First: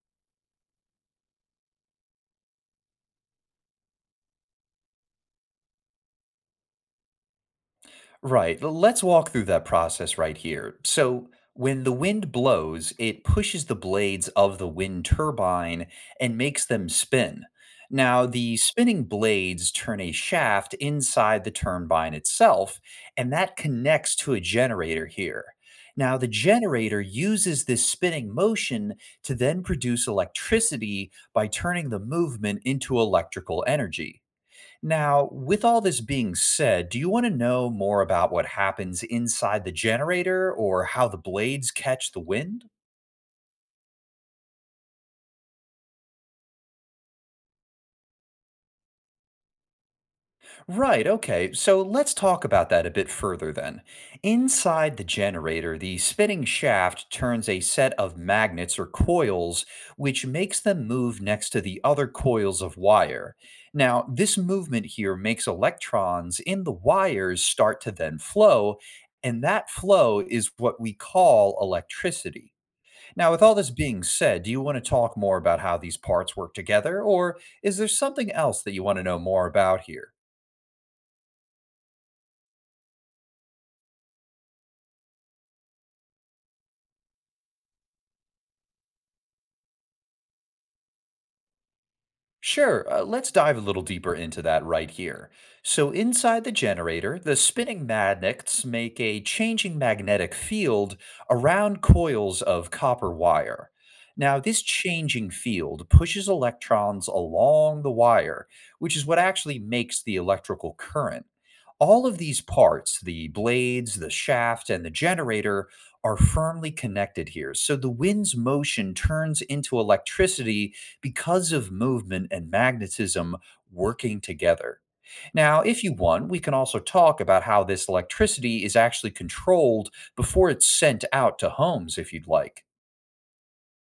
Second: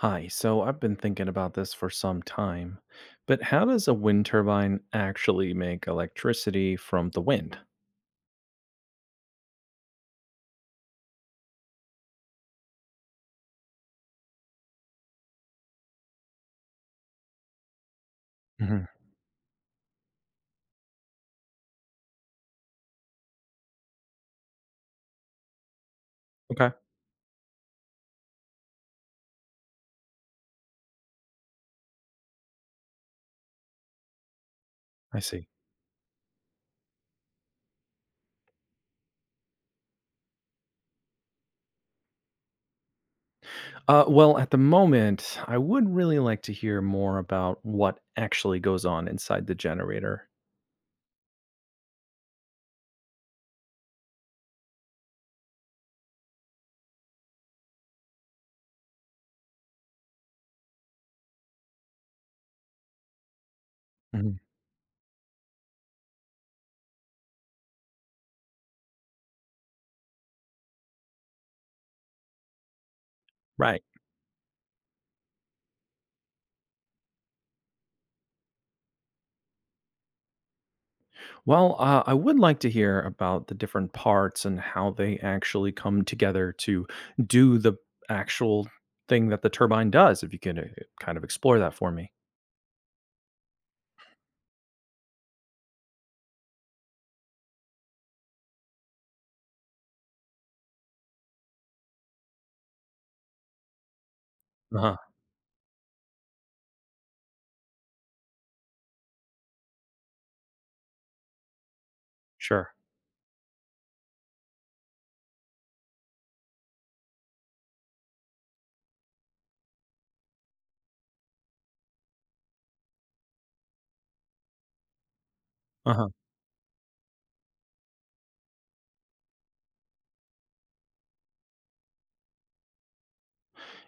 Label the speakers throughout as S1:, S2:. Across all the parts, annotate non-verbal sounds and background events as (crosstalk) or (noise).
S1: Hi, so I've been thinking about this for some time, but how does a wind turbine actually make electricity from the wind?
S2: Right. Let's walk through that process right here. So, when the wind blows, it pushes the blades of the wind turbine and makes them spin. Now, the
S1: hmm
S2: spinning blades turn a shaft inside the turbine itself, and that connects to a generator here. Now, the
S1: Okay,
S2: generator uses this spinning motion to then produce electricity by turning the movement into electrical energy.
S1: I
S2: Now,
S1: see.
S2: with all this being said, do you want to know more about what happens inside the generator or how the blades catch the wind?
S1: Well, at the moment, I would really like to hear more about what actually goes on inside the generator.
S2: Right, okay. So let's talk about that a bit further then. Inside the generator, the spinning shaft turns a set of magnets or coils, which makes them move next to the other coils of wire. Now, this
S1: Mhm.
S2: movement here makes electrons in the wires start to then flow, and that flow is what we call electricity. Now, with all this
S1: Right.
S2: being said, do you want to talk more about how these parts work together, or is there something else that you want to know more about here?
S1: Well, I would like to hear about the different parts and how they actually come together to do the actual thing that the turbine does, if you can kind of explore that for me.
S2: Sure, let's dive a little deeper into that right here. So, inside the generator, the spinning magnets make a changing magnetic field around coils of copper wire. Now, this
S1: Uh huh.
S2: changing field pushes electrons along the wire, which is what actually makes the electrical current. All of these
S1: Sure.
S2: parts, the blades, the shaft, and the generator, are firmly connected here. So the wind's motion turns into electricity because of movement and magnetism working together. Now, if you
S1: Uh huh.
S2: want, we can also talk about how this electricity is actually controlled before it's sent out to homes if you'd like.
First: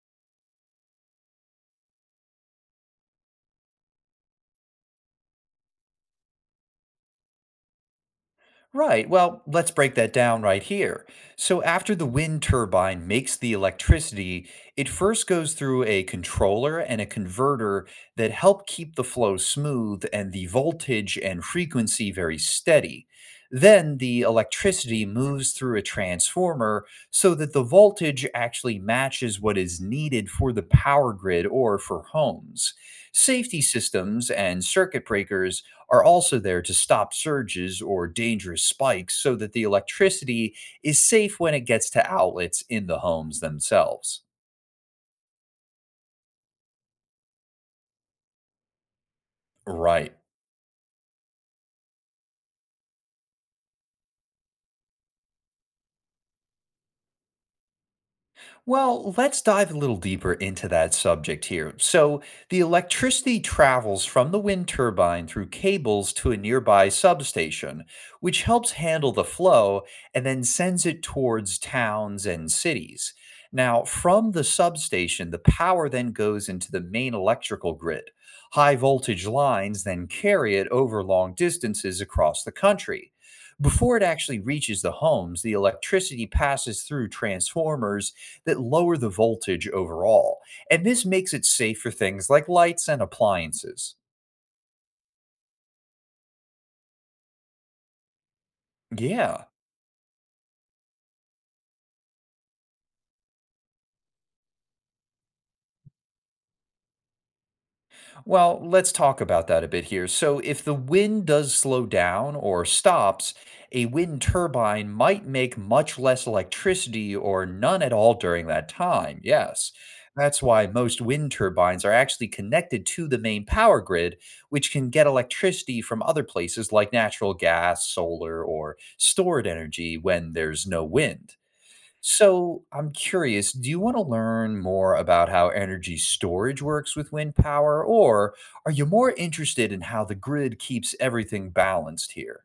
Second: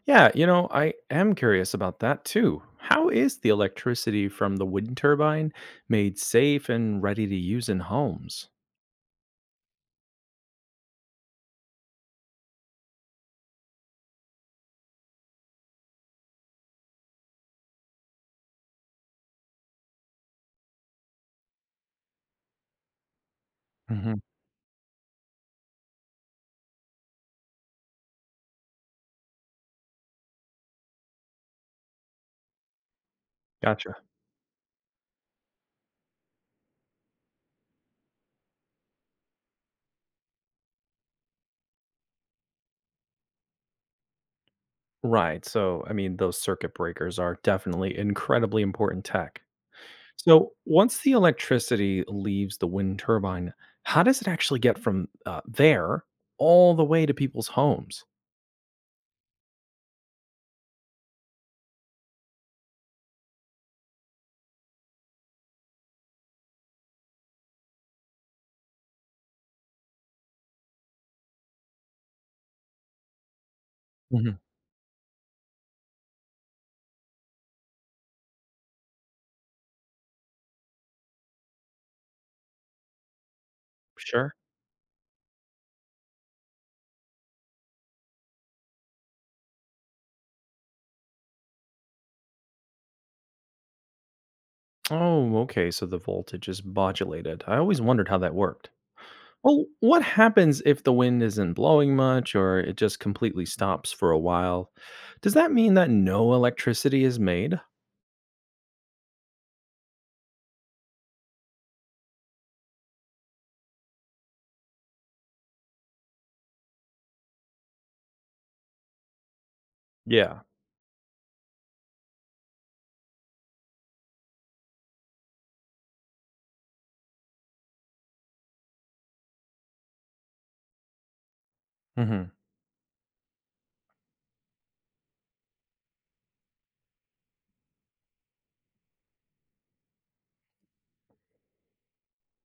S1: Yeah, I am curious about that too. How is the electricity from the wind turbine made safe and ready to use in homes?
S2: Right. Well, let's break that down right here. So, after the wind turbine makes the electricity, it first goes through a controller and a converter that help keep the flow smooth and the voltage and frequency very steady. Then
S1: hmm
S2: the electricity moves through a transformer so that the voltage actually matches what is needed for the power grid or for homes. Safety
S1: Gotcha.
S2: systems and circuit breakers are also there to stop surges or dangerous spikes so that the electricity is safe when it gets to outlets in the homes themselves.
S1: Right. So, I mean, those circuit breakers are definitely incredibly important tech.
S2: Right.
S1: So once the electricity leaves the wind turbine, how does it actually get from there all the way to people's homes?
S2: Well, let's dive a little deeper into that subject here. So, the electricity travels from the wind turbine through cables to a nearby substation, which helps handle the flow and then sends it towards towns and cities. Now, from
S1: Mhm.
S2: the substation, the power then goes into the main electrical grid. High voltage lines then carry it over long distances across the country. Before it
S1: Sure.
S2: actually reaches the homes, the electricity passes through transformers that lower the voltage overall, and this makes it safe for things like lights and appliances.
S1: Oh, okay. So the voltage is modulated. I always wondered how that worked.
S2: Yeah.
S1: Well, what happens if the wind isn't blowing much or it just completely stops for a while? Does that mean that no electricity is made?
S2: Well, let's talk about that a bit here. So, if the wind does slow down or stops, a wind turbine might make much less electricity or none at all during that time. Yes. That's
S1: Yeah.
S2: why most wind turbines are actually connected to the main power grid, which can get electricity from other places like natural gas, solar, or stored energy when there's no wind.
S1: hmm
S2: So I'm curious, do you want to learn more about how energy storage works with wind power, or are you more interested in how the grid keeps everything balanced here?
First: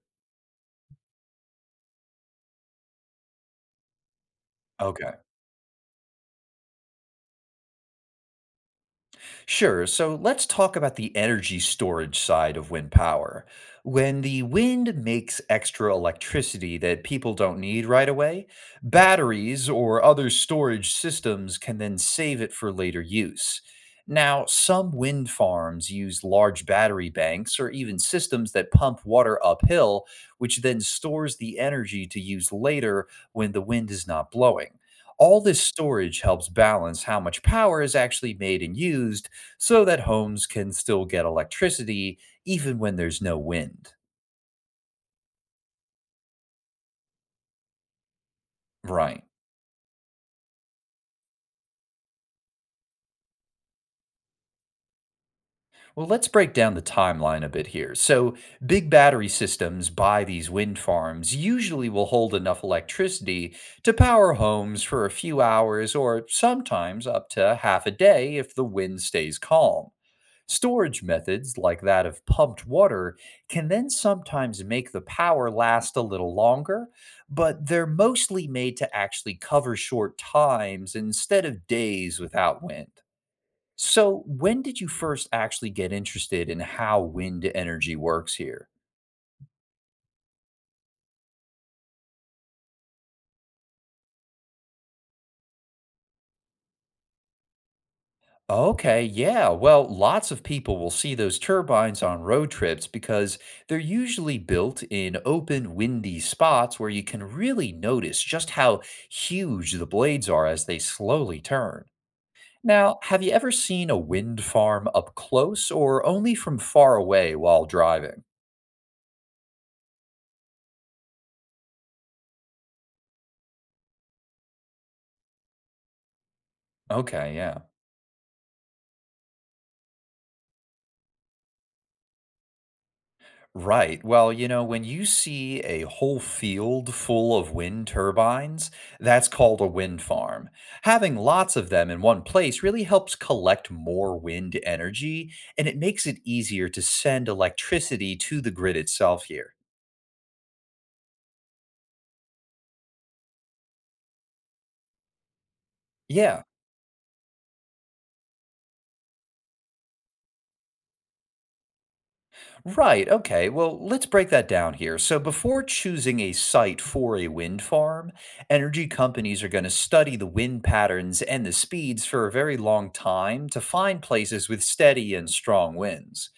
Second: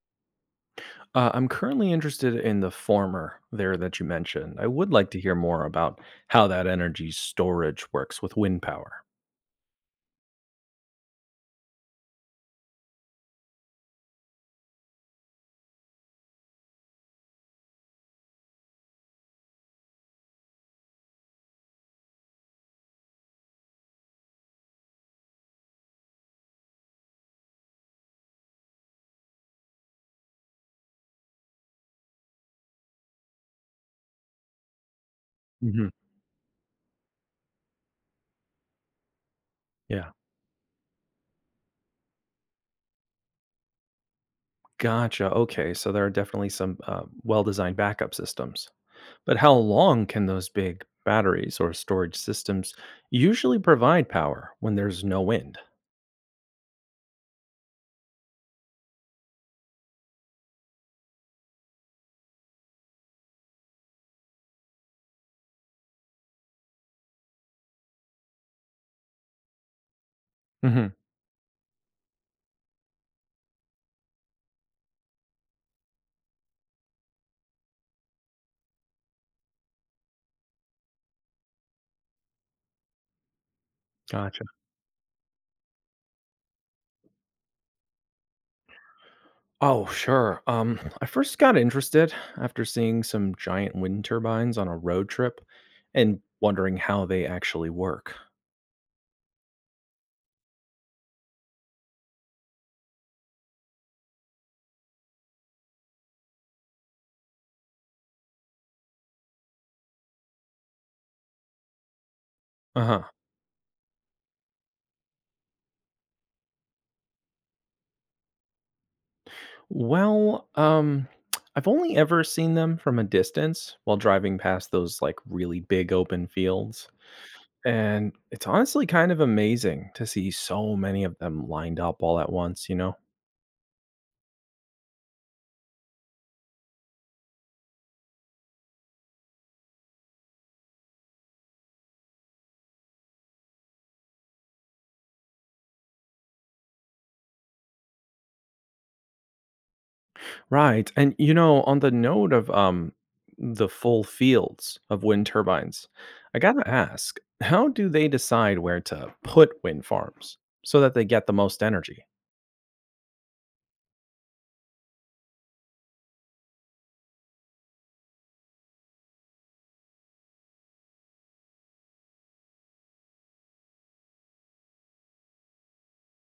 S1: I'm currently interested in the former there that you mentioned. I would like
S2: Okay.
S1: to hear more about how that energy storage works with wind power.
S2: Sure. So let's talk about the energy storage side of wind power. When the wind makes extra electricity that people don't need right away, batteries or other storage systems can then save it for later use. Now, some wind farms use large battery banks or even systems that pump water uphill, which then stores the energy to use later when the wind is not blowing. All this
S1: Mhm.
S2: storage helps balance how much power is actually made and used so that
S1: Yeah,
S2: homes can still get electricity even when there's no wind.
S1: gotcha. Okay, so there are definitely some well designed backup systems.
S2: Right.
S1: But how long can those big batteries or storage systems usually provide power when there's no wind?
S2: Well, let's break down the timeline a bit here. So, big battery systems by these wind farms usually will hold enough electricity to power homes for a few hours or sometimes up to half a day if the wind stays calm.
S1: hmm
S2: Storage methods, like that of pumped water, can then sometimes make the power last a little longer, but they're mostly made to actually cover short times instead of days without wind. So,
S1: Gotcha.
S2: when did you first actually get interested in how wind energy works here?
S1: Oh, sure. I first got interested after seeing some giant wind turbines on a road trip and wondering how they actually work.
S2: Okay, yeah. Well, lots of people will see those turbines on road trips because they're usually built in open, windy spots where you can really notice just how huge the blades are as they slowly turn. Now,
S1: Uh-huh.
S2: have you ever seen a wind farm up close or only from far away while driving?
S1: Well, (tsk) I've only ever seen them from a distance while driving past those like really big open fields.
S2: Okay, yeah.
S1: And it's honestly kind of amazing to see so many of them lined up all at once,
S2: Right. Well, you know, when you see a whole field full of wind turbines, that's called a wind farm. Having lots of them in one place really helps collect more wind energy and it makes it easier to send electricity to the grid itself here.
S1: Right. And on the note of the full fields of wind turbines, I
S2: Yeah.
S1: gotta ask, how do they decide where to put wind farms so that they get the most energy?
S2: Right. Okay. Well, let's break that down here. So, before choosing a site for a wind farm, energy companies are going to study the wind patterns and the speeds for a very long time to find places with steady and strong winds.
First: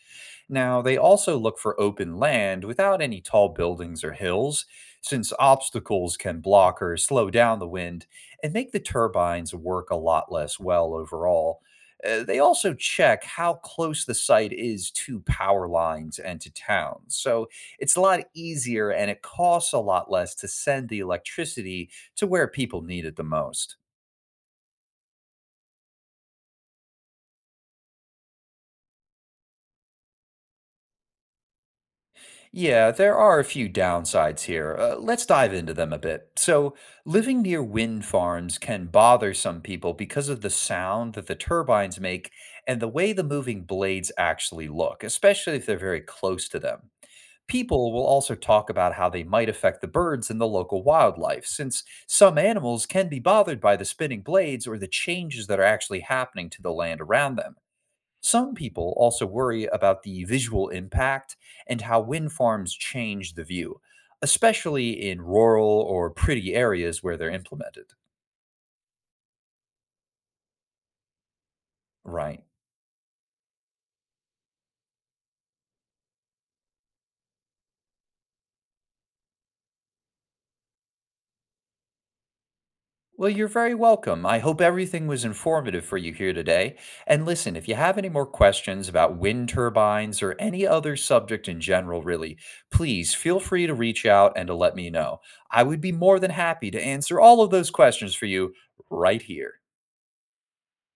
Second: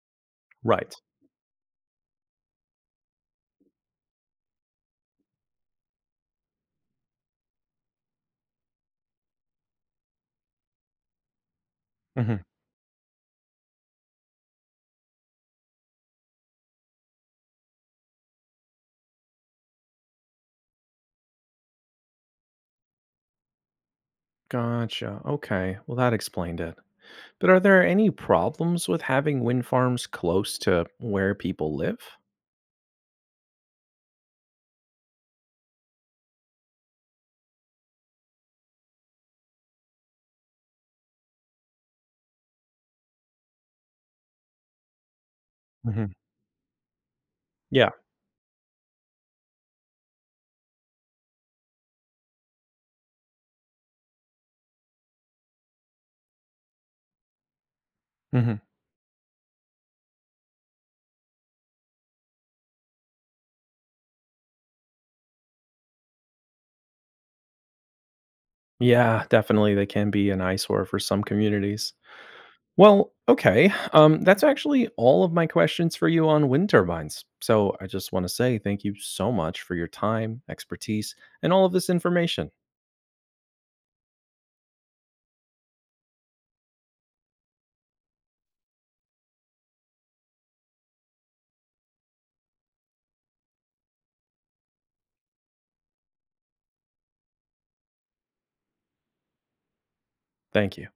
S2: Now,
S1: Right.
S2: they also look for open land without any tall buildings or hills, since obstacles can block or slow down the wind and make the turbines work a lot less well overall. They
S1: hmm
S2: also check how close the site is to power lines and to towns. So it's a lot easier and it costs a lot less to send the electricity to where people need it the most.
S1: Gotcha. Okay. Well, that explained it. But are there any problems with having wind farms close to where people live?
S2: Yeah, there are a few downsides here. Let's dive into them a bit. So, living near wind farms can bother some people because of the sound that the turbines make and the way the moving blades actually look, especially if they're very
S1: hmm
S2: close to them.
S1: Yeah.
S2: People will also talk about how they might affect the birds and the local wildlife, since some animals can be bothered by the spinning blades or the changes that are actually happening to the land around them. Some
S1: hmm
S2: people also worry about the visual impact and how wind farms change the view, especially in rural or pretty areas where they're implemented.
S1: Yeah, definitely. They can be an eyesore for some communities.
S2: Right.
S1: Well, okay. That's actually all of my questions for you on wind turbines. So I just want to say thank you so much for your time, expertise, and all of this information.
S2: Well, you're very welcome. I hope everything was informative for you here today. And listen, if you have any more questions about wind turbines or any other subject in general, really, please feel free to reach out and to let me know. I would be more than happy to answer all of those questions for you right here.
S1: Thank you.